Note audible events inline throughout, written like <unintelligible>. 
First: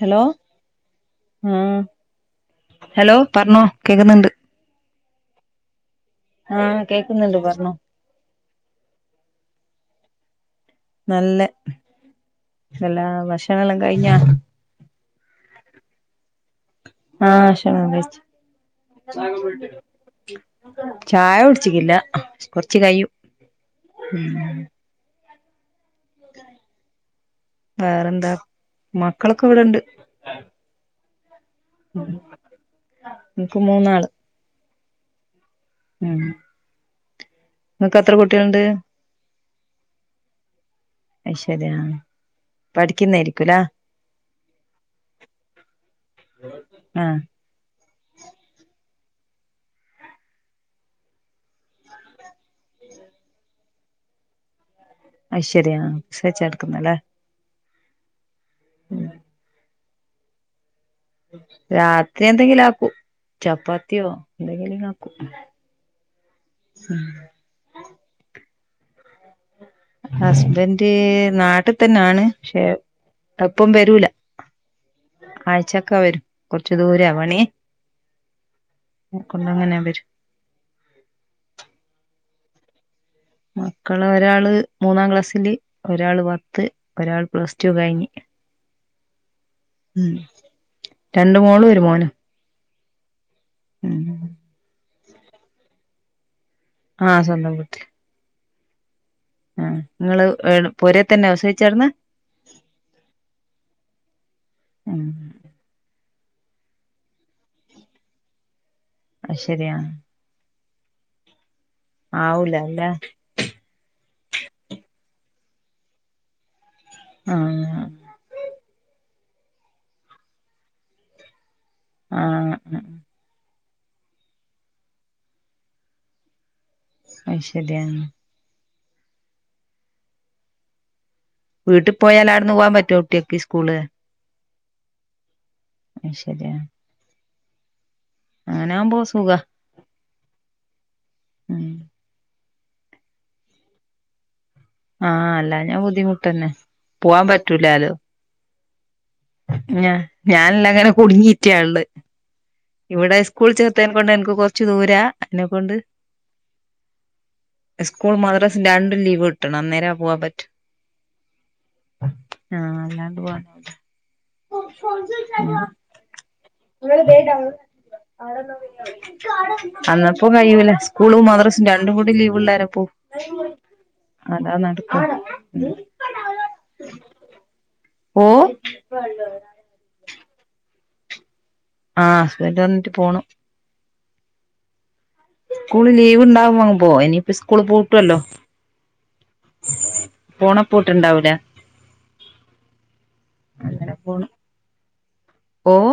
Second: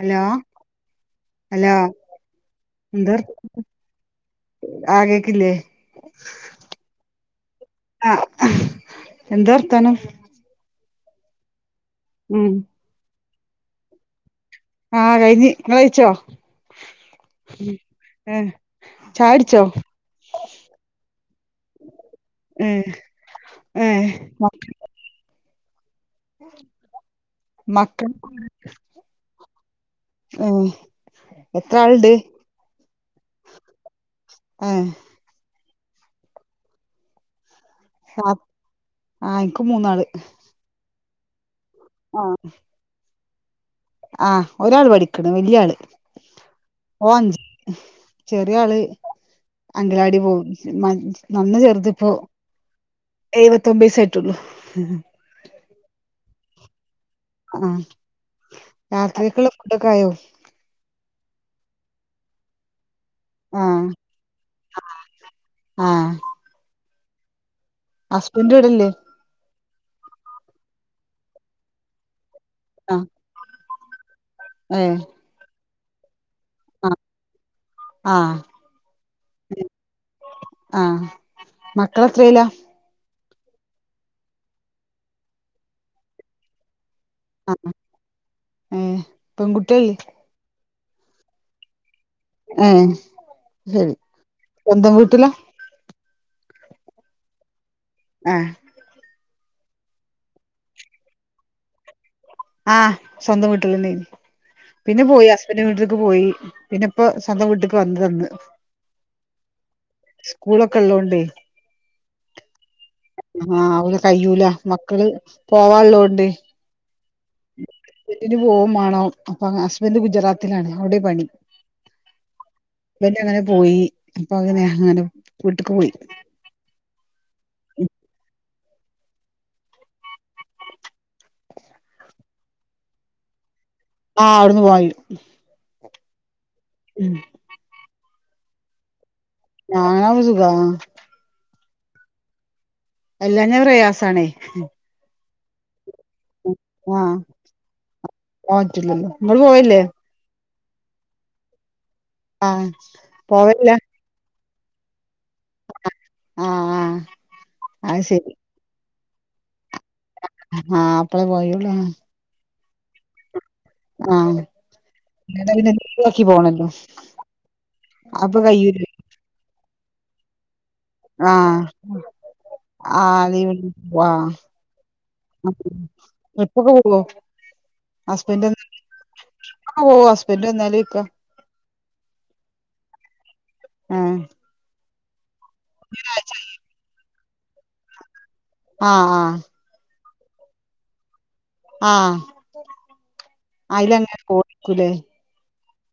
Hello hello ആഹ് hello പറഞ്ഞോ കേക്കുന്നുണ്ട് ആഹ് കേക്കില്ലേ ആഹ് കേക്കുന്നുണ്ട് പറഞ്ഞോ ആ എന്താ വർത്താനം? നല്ല ഉം എല്ലാ ഭക്ഷണമെല്ലാം കഴിഞ്ഞാ? ആഹ് കഴിഞ്ഞു നിങ്ങൾ കഴിച്ചോ? ആഹ് ഭക്ഷണം കഴിച്ചു ഏ ചായുടിച്ചോ ചായ കുടിച്ചിക്കില്ല, ഏ കൊറച്ചു കഴിയും. <inaudible> ഏ മ- മക്കൾ വേറെന്താ,? മക്കളൊക്കെ ഇവിടുണ്ട് ഏ എത്ര ആളുണ്ട് എനിക്ക് മൂന്നാള് ഉം ഉം നിങ്ങക്കെത്ര കുട്ടികളുണ്ട്? ആ, എനിക്ക് മൂന്നാള് അതു ശരിയാണ് പഠിക്കുന്നായിരിക്കുല്ലേ? ആഹ് ഒരാള് പഠിക്കണ്, വല്യ ആള് ആഹ് ഓൻ ചെറിയാള് അംഗലാടി പോകും. നന്ന ചെറുതിപ്പോ എഴ് ഒമ്പത് വയസായിട്ടുള്ളു. അത ശരിയാ <unintelligible> വിസച്ച എടുക്കുന്നല്ലേ ആഹ്, രാത്രിക്കുള്ള ഫുഡൊക്കെയായോ? രാത്രി എന്തെങ്കിലുമാക്കും. ആ ചപ്പാത്തിയോ എന്തെങ്കിലുമാക്കും. ആ ഹസ്ബൻഡ് ഇവിടില്ലേ? ഹസ്ബൻഡ് നാട്ടിൽ തന്നെയാണ് പക്ഷെ ആ ഇപ്പം വരൂല്ല. ഏ ആഴ്ചയൊക്കെ വരും. കൊറച്ചു ആ ദൂരയാ പണി ആ കൊണ്ടങ്ങനെ വരും ആഹ്, മക്കളെത്രയിലാ? മക്കള് ഒരാള് മൂന്നാം ക്ലാസില് ഒരാള് പത്ത് ഒരാൾ പ്ലസ് ആഹ് ടു കഴിഞ്ഞ് ഏഹ് പെൺകുട്ടിയല്ലേ ഉം രണ്ടു മോളും ഒരു മോനും ഉം ശരി, ഉം സ്വന്തം വീട്ടിലാ ആഹ് സ്വന്തം വീട്ടിൽ ആഹ് ആ നിങ്ങള് പൊരയിൽത്തന്നെയാ പ്രസവിച്ചട്ന്ന് ആഹ് സ്വന്തം വീട്ടിലാരുന്നു. ഉം പിന്നെ പോയി ഹസ്ബൻഡിൻ്റെ വീട്ടിലേക്ക് പോയി. പിന്നിപ്പൊ സ്വന്തം വീട്ടിക്ക് വന്നതാന്ന് അ ശരിയാണ് സ്കൂളൊക്കെയുള്ളോണ്ടേ ആവൂല്ലേ ആഹ് അവള് കഴിയൂല്ല, മക്കള് പോവാനുള്ളോണ്ട് ആഹ് <unintelligible> ന് പോമാണോ അപ്പൊ ഹസ്ബന്ഡ് ഗുജറാത്തിലാണ് അവിടെയാ പണി ആഹ് ആഹ് ഇവല് അങ്ങനെ പോയി അപ്പൊ അങ്ങനെ അങ്ങനെ വീട്ടിക്ക് പോയി അത് ശരിയാണ് വീട്ടിൽ പോയാൽ അവിടന്ന് പോവാൻ പറ്റോ കുട്ടിയൊക്ക് സ്കൂള് ആ അവിടുന്ന് പോയിടും അത് ശരിയാണ് അങ്ങനെയാവുമ്പോ സുഖവാ അങ്ങനാകുമ്പോ സുഖവാ ഉം എല്ലാഞാ പ്രയാസാണെയ് ആഹ് അല്ലാഞ ബുദ്ധിമുട്ടന്നെ പോവാൻ പറ്റൂലാലൊ പോവറ്റുലല്ലൊ ഞാ ഞാനല്ലങ്ങ്ന കുട്ങ്ങീറ്റള്ളെ ആഹ് ഇവടെ സ്കൂൾ പോവലില്ല ചേർത്തിൻ കൊണ്ട് എന്ക്ക് കൊറ റച് ദൂരാ അയിനകൊണ്ട് ആഹ് ആഹ് അത് സ്കൂളും ശരി മദ്രസും രണ്ടും ലീവ വിട്ടണം അന്നേര ആഹ് പ്പൊന്ന് പോയെള്ളു ആഹ് അല്ലാണ്ട് പോവാനാവൂല അല്ലാതെ പിന്നെ ലീവാക്കി പോണല്ലോ അപ്പൊ കയ്യൂലേ അന്നപ്പം കയ്യൂല സ്കൂളും ആഹ് മദ്രസും രണ്ടും കൂടി ലീവ്ള്ളേരം പ്പോവും ആഹ് ലീവ് അല്ലാതെ നടക്കു എപ്പൊക്കെ പോവൊ ഓഹ് ഓഹ് ഹസ്ബന്റ വന്നാല് ഇക്ക ആഹ് ഹസ്ബന്റ വന്ന്റ്റ് പോണം ആഹ് സ്കൂള് ലീവ് ഇണ്ടാവുമ്പങ് പോവും ഇനിയിപ്പൊ സ്കൂള് പൂട്ടുവല്ലൊ ആഹ് ആഹ് ഓണപ്പൂട്ട് ണ്ടാവൂലെ ആഹ് അയിലങ്ങനെ <unintelligible> ക്കൂലെ ഓഹ്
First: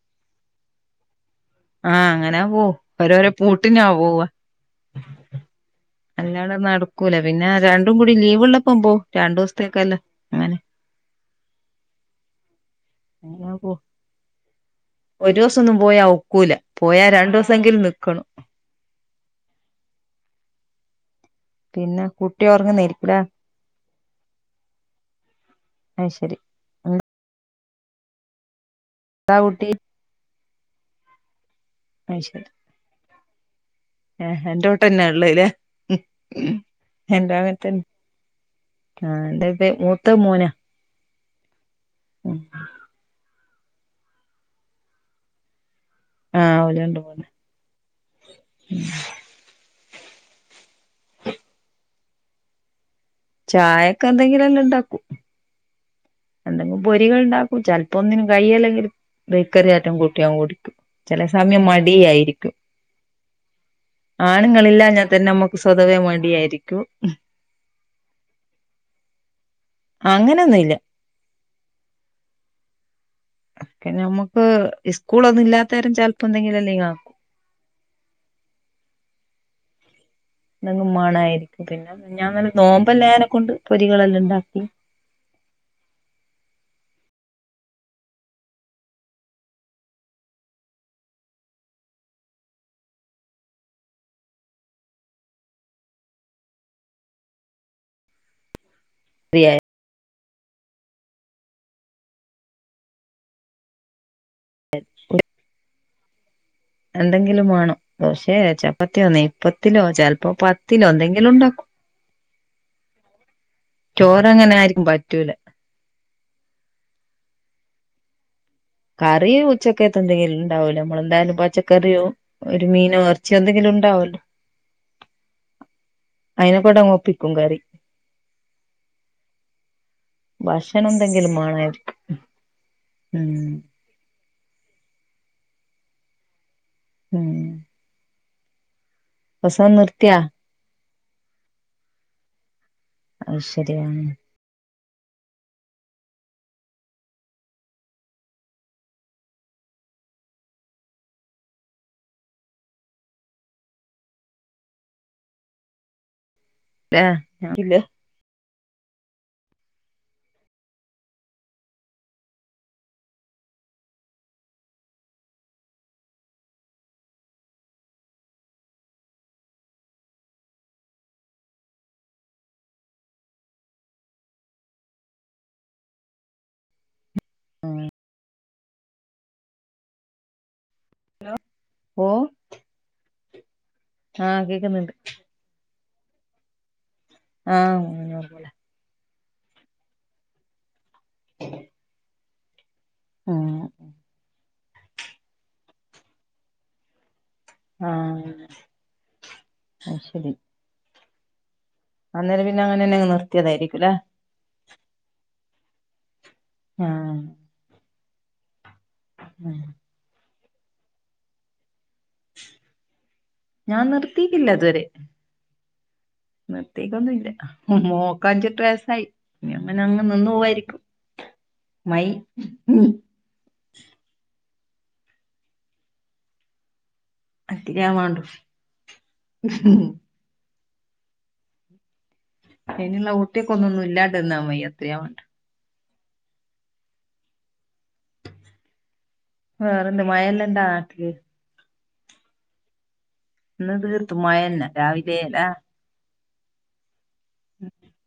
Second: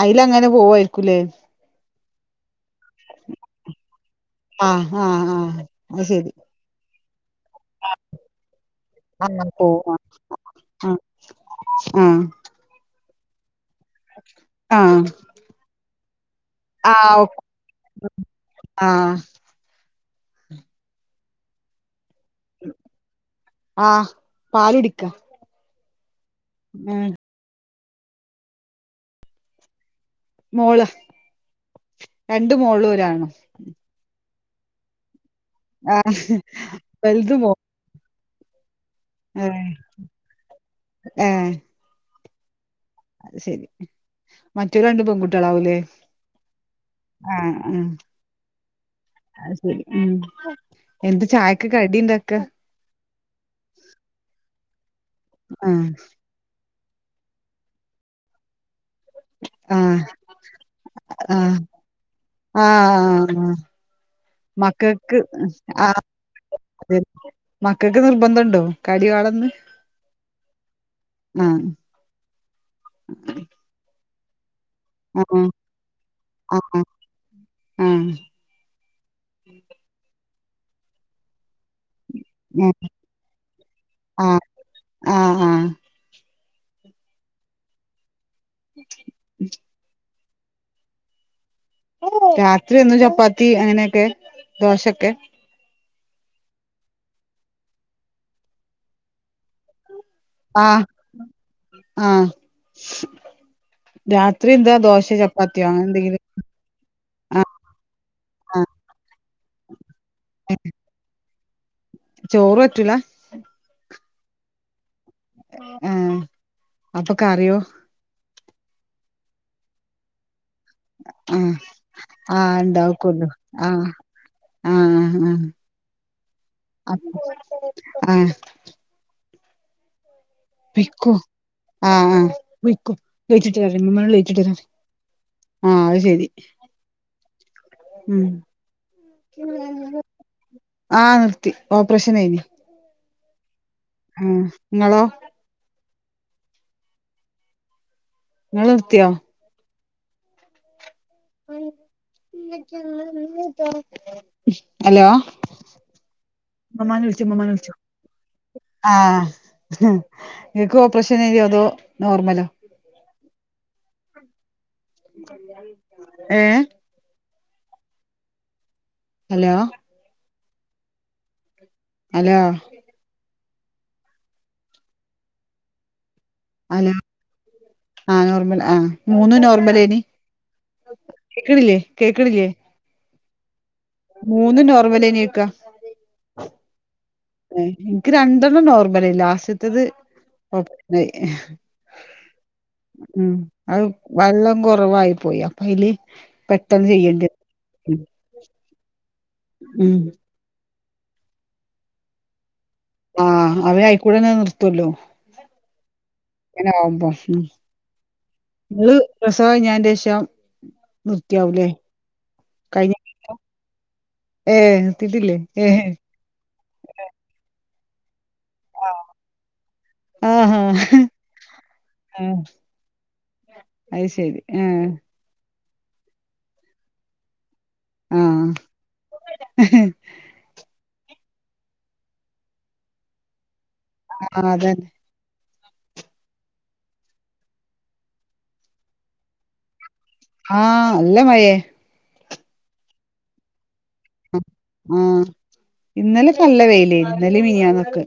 അയിലങ്ങനെ പോവായിരിക്കുല്ലെ ആഹ് അങ്ങന പോവും ഓരൊരൊ പൂട്ടിന്നാ പോവ ആഹ് ആഹ് ആഹ് അത് ശരി അല്ലാതെ നട പിന്നെ രണ്ടും കൂടി ലീവ് ഇള്ളപ്പൊ പോവും അങ്ങനെ രണ്ടൂസത്തേക്കല്ല പോവും അങ്ങനെ ആഹ് ആഹ് എങ്ങനാ പോ ആഹ് ഒരൂസൊന്നും പോയാ ഒക്കൂല. പോയാ ആഹ് രണ്ടൂസെങ്കിലും നിക്കണൊ ആഹ് പിന്നെ കുട്ടി ഒറ്ങ്ങ്ന്നേര്ക്കുംലെ ആഹ് പാല് കുടിക്കാ അയ് ശരി ഉം ന്താവുട്ടി മോള്. അത് ശരി രണ്ട് മോളും ഒരാണും ഏഹ് എന്റോട്ടന്നെ ഇള്ളലെ വലുത് എന്റങ്ങന് മോൻ ത്തന്നെ ആഹ് എന്റെ ഏഹ് ഇപ്പെ മൂത്ത മോന ഏഹ് ഉം അത് ശരി മറ്റത് രണ്ടും പെൺകുട്ട്യേളാവുംലെ ആഹ് ഓല് രണ്ടും പെണ്ണ അത് സരി ഉം എന്ത ചായക്ക് കടിണ്ടാക്ക ചായക്കെന്തെങ്കിലല്ലം ഇണ്ടാക്കു ആഹ് എന്തെങും പൊരികള്ണ്ടാക്കും ചെലപ്പൊ ഒന്നിനും കയ്യലെങ്കിലു ബേക്കറി ആറ്റം ആഹ് കൂട്ടിയങ് കുടിക്കും ചെല ആഹ് സമയം മടിയായിരിക്കും ആഹ് ആഹ് ആണ്ങ്ങളില്ലാഞ്ഞ മക്കക്ക് തന്നെ നമ്മക്ക് സ്വദവെ ആഹ് മടിയായിരിക്കു അതെ മക്കക്ക് നിർബന്ധംണ്ടോ കടി വാണം ന്ന് അങ്ങനൊന്നു ഇല്ല ഞമ്മക്ക് സ്കൂള ഒന്നും ആഹ് ഇല്ലാത്തേരം ചിലപ്പോം എന്തെങ്കിലും അല്ലെ ആഹ് ആക്കും ഉം നങ് മാണായിരി ക്കും. പിന്നെ മിഞ്ഞാന്നന്നെ നോമ്പല്ലേന കൊണ്ട് പൊരികളെല്ലാം ആഹ് ഉണ്ടാക്കി ആഹ് ആഹ് ഉ രാത്രി ഒന്നു ചപ്പാത്തി അങ്ങനെയൊക്കെ ദോശൊക്കെ റിയായ ആഹ് ആഹ് രാത്രി എന്ത ദോശെ ചപ്പാത്തിയൊ അങ്ങനെ എന്തെങ്കിലും എന്തെങ്കിലും ആഹ് മാണം ദോശേ ആഹ് ചപ്പത്തിയോ നെയ്പത്തലോ ചിലപ്പോ പത്തിലോ എന്തെങ്കിലും ഉണ്ടാക്കും ചോറ് പറ്റൂല ചോറ് അങ്ങനെയാരിക്കും പ ആഹ് അപ്പൊ കറിയോ കറി ഉച്ചക്കത്തെ എന്തെങ്കിലും ഉണ്ടാവല്ലോ നമ്മളെന്തായാലും ആഹ് പച്ചക്കറിയോ ആഹ് ഒരു മീനോ ഇണ്ടാക്കുള്ളൂ ഇറച്ചിയോ എന്തെങ്കിലും ആഹ് ഉണ്ടാവല്ലോ ആഹ് അയിനെക്കൂടെ അങ്ങ് ആഹ് ഒപ്പിക്കും കറി അപ് ആഹ് ഭക്ഷണം എന്തെങ്കിലും ആഹ് വേണായിരുന്നു ആഹ് ഉം ആഹ് അത് ശരി ഉം ഉം പ്രസവം നിർത്തിയാ ആഹ് നിർത്തി ഓപ്പ്രേഷനേനി അത് ശരി ഉം ഇങ്ങളോ നിങ്ങളിർത്തിയോ ഉ ഹലോ ഉമ്മമ്മനെ ആ വിളിച്ചോ ഉമ്മമ്മനെ വിളിച്ചോ ഇല്ല ആഹ് ഇങ്ങക്കു ഓപ്രഷനേന്യോ അതോ നോർമലോ ഏഹ് ഹലോ ഹലോ അലോ ആ നോർമൽ ആഹ മൂന്നു നോർമലന് കേക്കണില്ലേ ഓ കേക്കാണില്ലേ ആഹ് മൂന്ന് കേക്കുന്നുണ്ട് നോർമലേനിക്ക എനിക്ക് ആഹ് നോർമലാ രണ്ടെണ്ണം നോർമ പറല ലാസത്തത് ഓപ്പനായി ഉം ആഹ് അത് വെള്ളം കുറവായി പോയി അപ്പൊ അതില് പെട്ടെന്ന് ചെയ്യേണ്ടി വന്നു. ആഹ ആ ഉം ശരി അന്നേരം പിന്നെ അങ്ങനെന്നെങ്ങ് ആഹ് അവര് നിർത്തിയതായിരിക്കുംലേ അയിക്കൂടെന്നെ ങ്ങനെ <inaudible> നി രസവം കിഞ്ഞ ശേഷം നിർത്തിയാകൂല്ലേ കഴിഞ്ഞ ഞാൻ നിർ ഏ നിർത്തിട്ടില്ലേ എഹെ നിർത്തിക്കൊന്നില്ല മോക്ക അഞ്ചിട്ട വയസായിനി അങ്ങനെ അങ്ങങ് നിന്ന ആഹാ പോവായിരിക്കും മൈ ആഹ് അത് ശരി ആഹ അതിഞ്ഞാവേണ്ട് ആഹ് അയ്നുള്ള ഊട്ടീക്കൊന്നും ഇല്ലാണ്ടിരുന്നാ ആഹ് മതി <unintelligible> അതന്നെ വേറെന്തെ മയേല്ലെണ്ടൊ ആഹ് നല്ല മഴേ ഇന്നു തീർത്തു മയന്നെ രാവിലെ ആഹ് ലാ ഇന്നലെക്കെ നല്ല വെയിലെ ഇന്നലേം മിനിയാന്നൊക്കെ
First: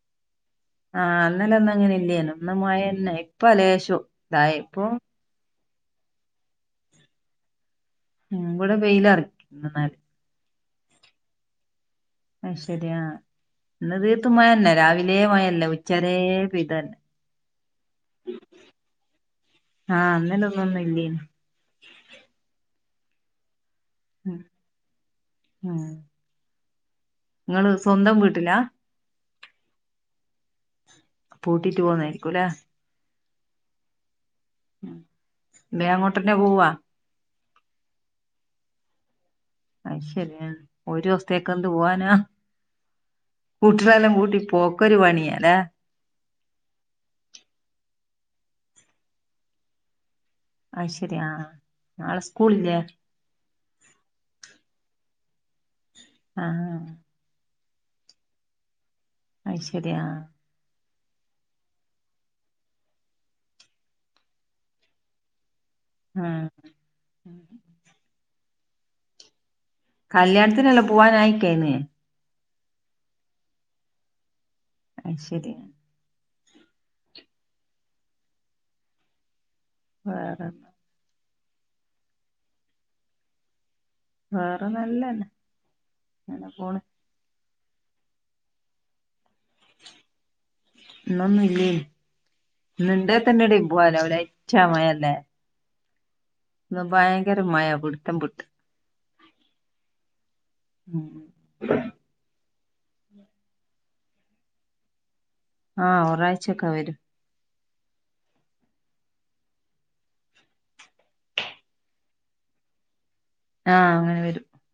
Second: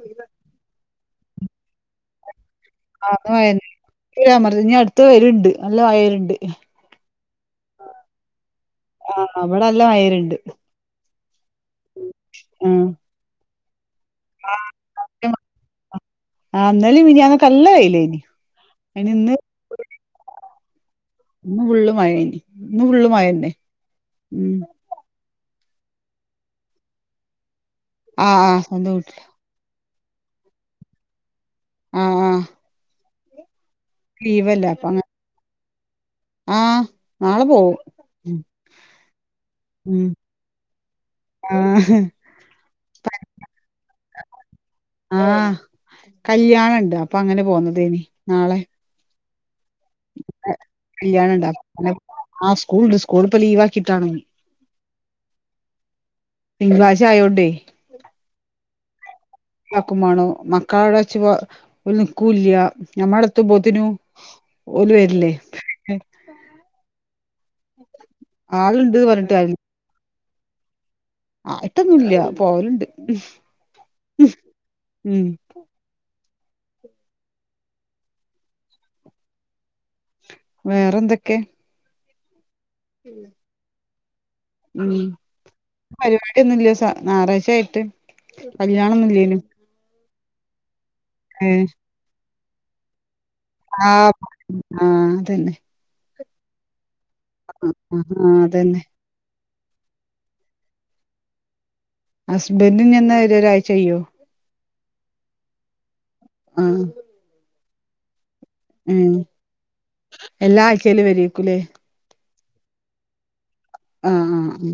ആ അന്നലൊന്നും അങ്ങനെ ഇല്ലേന്നു ഇന്ന മയന്നെ ആഹ് ഇപ്പ ഇന്ന് ലേശോ മഴന്നെ ഇനി ഒരു ഇതായ അമർച്ച- ഇനി ഇപ്പൊ അടുത്ത വര്ണ്ട് നല്ല വയലലുണ്ട് ഉ ഇവിടെ ആഹ് വെയിലെറക്കി ഇവിടെ നല്ല എന്നാലേ മഴ വര്ണ്ട് ആ ശരി ആ ഇന്നു തീർത്ത മയ തന്നെ രാവിലേ ആഹ് മയല്ലേ ഉച്ചരേ പെയ്ത ആഹ് തന്നെ ഇന്നലിം മിനിയാന്നൊക്കെ നല്ല വെയിലേനി അയിന് ആ അന്നേല ഒന്നൊന്നും ഇല്ല ഇന്നു ഫുള്ളു മഴയാണ് ഇന്ന് ഫുള്ളൂ മയയന്നെ ഉം ആ ആഹ് ആഹ് അന്തട്ടില്ല പൂട്ടീട്ടു പോണേ ആഹ് ഗുലാ ലീവല്ല അപ്പങ്ങേ ബേ മൊട്ട് ആ നാളെ പോവും അ ഉം ശരിയാണ് ഒരു ദിവസത്തേക്കെ ന്ത് ആഹ് പോവാനാ കൂട്ടരെല്ലാം കൂട്ടി പോക്കൊരു പണിയാ അല്ലേ കല്യാണൊണ്ട് അപ്പൊ അങ്ങനെ പോന്നത ഇനി നാളെ അത് ശരി ആ കല്യാണണ്ടൊ നാളെ ആ സ്കൂളില്ലേ സ്കൂളുണ്ട് സ്കൂളിപ്പ ലീവാക്കിട്ടാണെ ആ തിങ്കളാഴ്ച ആയോണ്ടേ അത് അ ശരി ആ ക്കുമാണോ മക്കാളേ ശിവാ നിക്കൂല്ല ഞമ്മുടെത്ത് ബൊ ധിനു ഓലു വരില്ലേ ആ ആളുണ്ട് പറഞ്ഞിട്ട് കാര്യല്ല കല്യാണത്തിനല്ല പോവാനായിട്ടേനെ പോലുണ്ട് അ ശരിയാ വേറെ ക്കെ ഉ വേറെ ഉ നല്ലന്നെ പരിപാടി അങ്ങനെ ഒന്നൂല്ല പോണ് ഞാറാഴ്ചായി കല്യാണിന്നില്ലേലും ഇന്നൊന്നും ഇല്ലേ തന്നെ <unintelligible> ഡ ആ പോാല ആ അവിടെച്ചമല്ലേ അതന്നെ ഇന്ന് ഭയങ്കര ആ മയ ആ ആ പിടുത്തംപിട്ടു അതന്നെ ഉ ഹസ്ബെന്റിനിനി എന്നാ വരിക ഒരാഴ്ച കയിയോ ആ ആ ഒരാഴ്ചൊക്കെ വരും ഉം എല്ലാ ആഴ്ച്ചേലും വരീക്കൂലേ ആ അങ്ങനെ ആ വരും ഉ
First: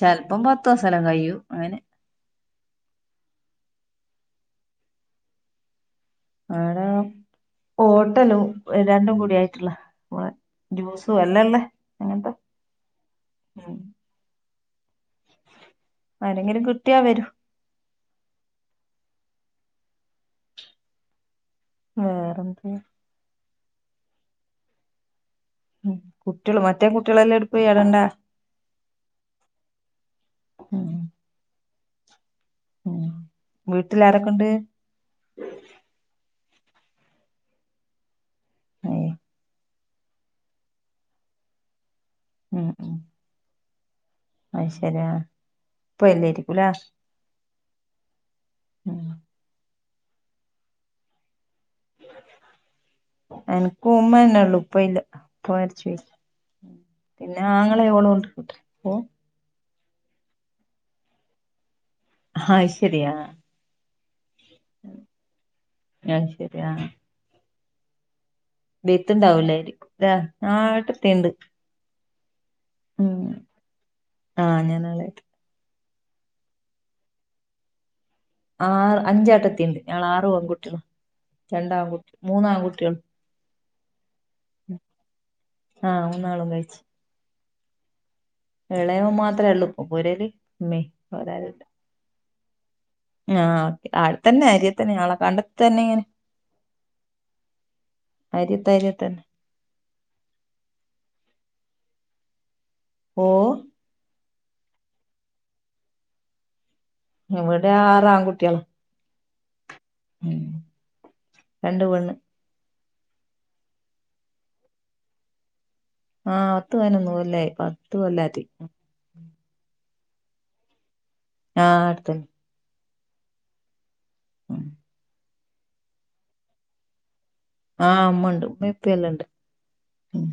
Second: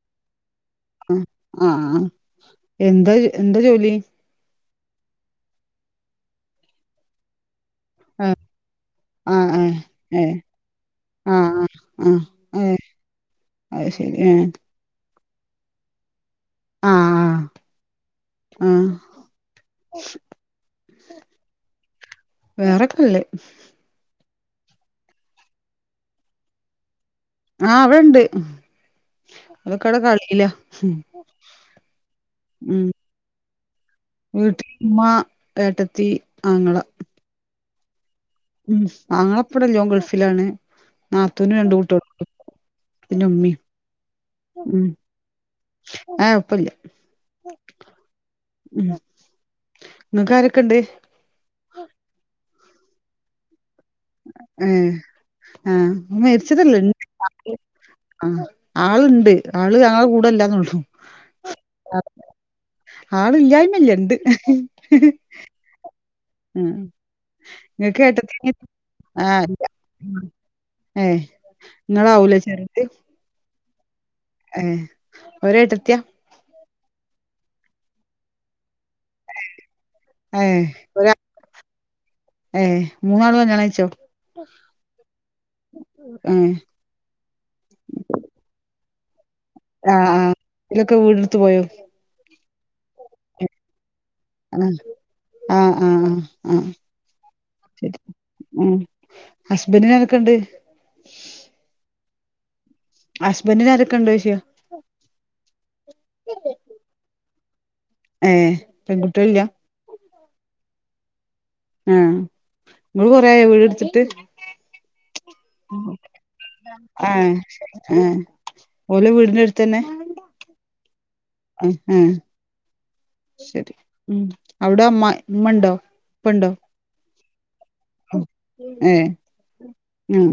ചെലപ്പം പത്ത് ദിവസെല്ലാം കഴിയും ആ ആ അങ്ങനെ എന്താ എന്താ ജോലി ആ ടെ ആ ഹോട്ടലും രണ്ടും കൂടി ആ ആയിട്ടുള്ള ഏ ആ ജ്യൂസും ആ എല്ലല്ലേ ആ അങ്ങനത്തെ അതെ ഉം അത് ശരി ആ ആരെങ്കിലും ആ കിട്ടിയാ വരൂ വേറെന്ത വേറൊക്കെല്ലേ കുട്ടികള് മറ്റേ കുട്ടി ആ അവിടെണ്ട് അതൊക്കവിടെ കളീലാ ഉം ഉം വീട്ടിലാരൊക്കെണ്ട് വീട്ടിലമ്മ ഏട്ടത്തി ആങ്ങള ഉം ഏയ് ആങ്ങള എപ്പടല്ലോ ഗൾഫിലാണ് നാത്തൂനും രണ്ട് കുട്ടികൾ ഉം ഉ ഉ ആഹ ഇപ്പല്ലേരിക്കൂല എപ്പല്ല ഉ ഉം നിങ്ങക്ക ആരൊക്കെ ഇണ്ട് എനക്ക് ഉമ്മതന്നെ ഉള്ളു ഏ ഇപ്പ ഇല്ല ഇപ്പ ആ മരിച്ചുപോയി മരിച്ചതല്ല ഇണ്ട് പിന്നെ ആങ്ങളെഓളും ആ ഉണ്ട് ആളുണ്ട് ആള് ഞങ്ങളുടെ കൂടെല്ലാന്നള്ളു അത് ശരിയാ ആള ഇല്ലായ്മല്ല ഉണ്ട് <inaudible> അഹ ശരിയാ നിങ്ങൾ ഏട്ടത്തി അനിയത്തി ആ ഇല്ല ബീത്ത്ണ്ടാവലായിരിക്കും ത ഏട്ടത്തിണ്ട്‌ നിങ്ങൾ ആവുലെ ചെറുത് ആ ഏ ഞാനാളെ ഒരു ഏട്ടത്തി ആ ആ അഞ്ചാട്ടത്തിണ്ട് ഞൾ ആറു ഏ പെൺകുട്ടികൾ ഒരാ രണ്ടാംൺകുട്ടി മൂന്നാം ഏ ആൺകുട്ടികൾ മൂന്നാളും കല്യാണം കഴിച്ചോ ആഹ ഏ ന്നാളും കഴിച്ചു ഇളയവം മാത്രേ ഉള്ളൂ ആ ആ പുരല് ഉമ്മേ ഓലൊക്കെ വീടെടുത്ത് പോരാല പോയോ ആ അടെ തന്നെ ആ അരിയ തന്നെ ആളെ കണ്ട ആ തന്നെ ആ ആ ഇങ്ങനെ ആ ശരി ഉ അരിയത്ത് അരിയത്തന്നെ ഹസ്ബൻഡിനനക്കുണ്ട് ഓ ഹസ്ബൻഡന്രൊക്കെ ഇണ്ടോശ്യ അവർ ആറാൺകുട്ടികള പെൺകുട്ടികളില്ല രണ്ട് പെണ്ണ് നമ്മൾ കുറ വീട്ടുത്തിട്ട് ആഹ പത്തു പതിനൊന്നു ആഹ് കൊല്ലയി ആഹ് ഓലെ വീടിന്റെ അടുത്തന്നെ ആഹ് അടുത്തല്ലേ ശരി ഉ അവിടെ അമ്മ ഉമ്മണ്ടോ ഉപ്പണ്ടോ ആഹ് ഉമ്മ ഉണ്ട് ഉമ്മേം ഉപ്പേം ഏ എല്ലാം ഉണ്ട് മ്മ് ഉം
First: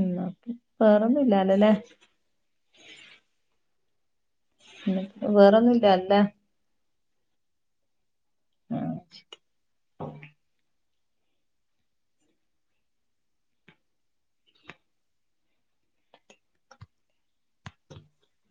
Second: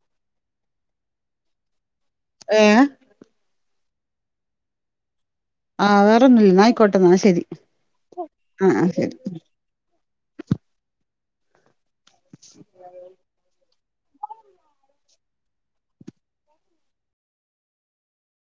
ഉ ഓക്കെ വേറൊന്നുംല്ലല്ലല്ലേ ഏ വേറൊന്നുല്ല അല്ലെ കൊട്ടന്നാ ശരി ആഹ ആഹ് ശരി ഉ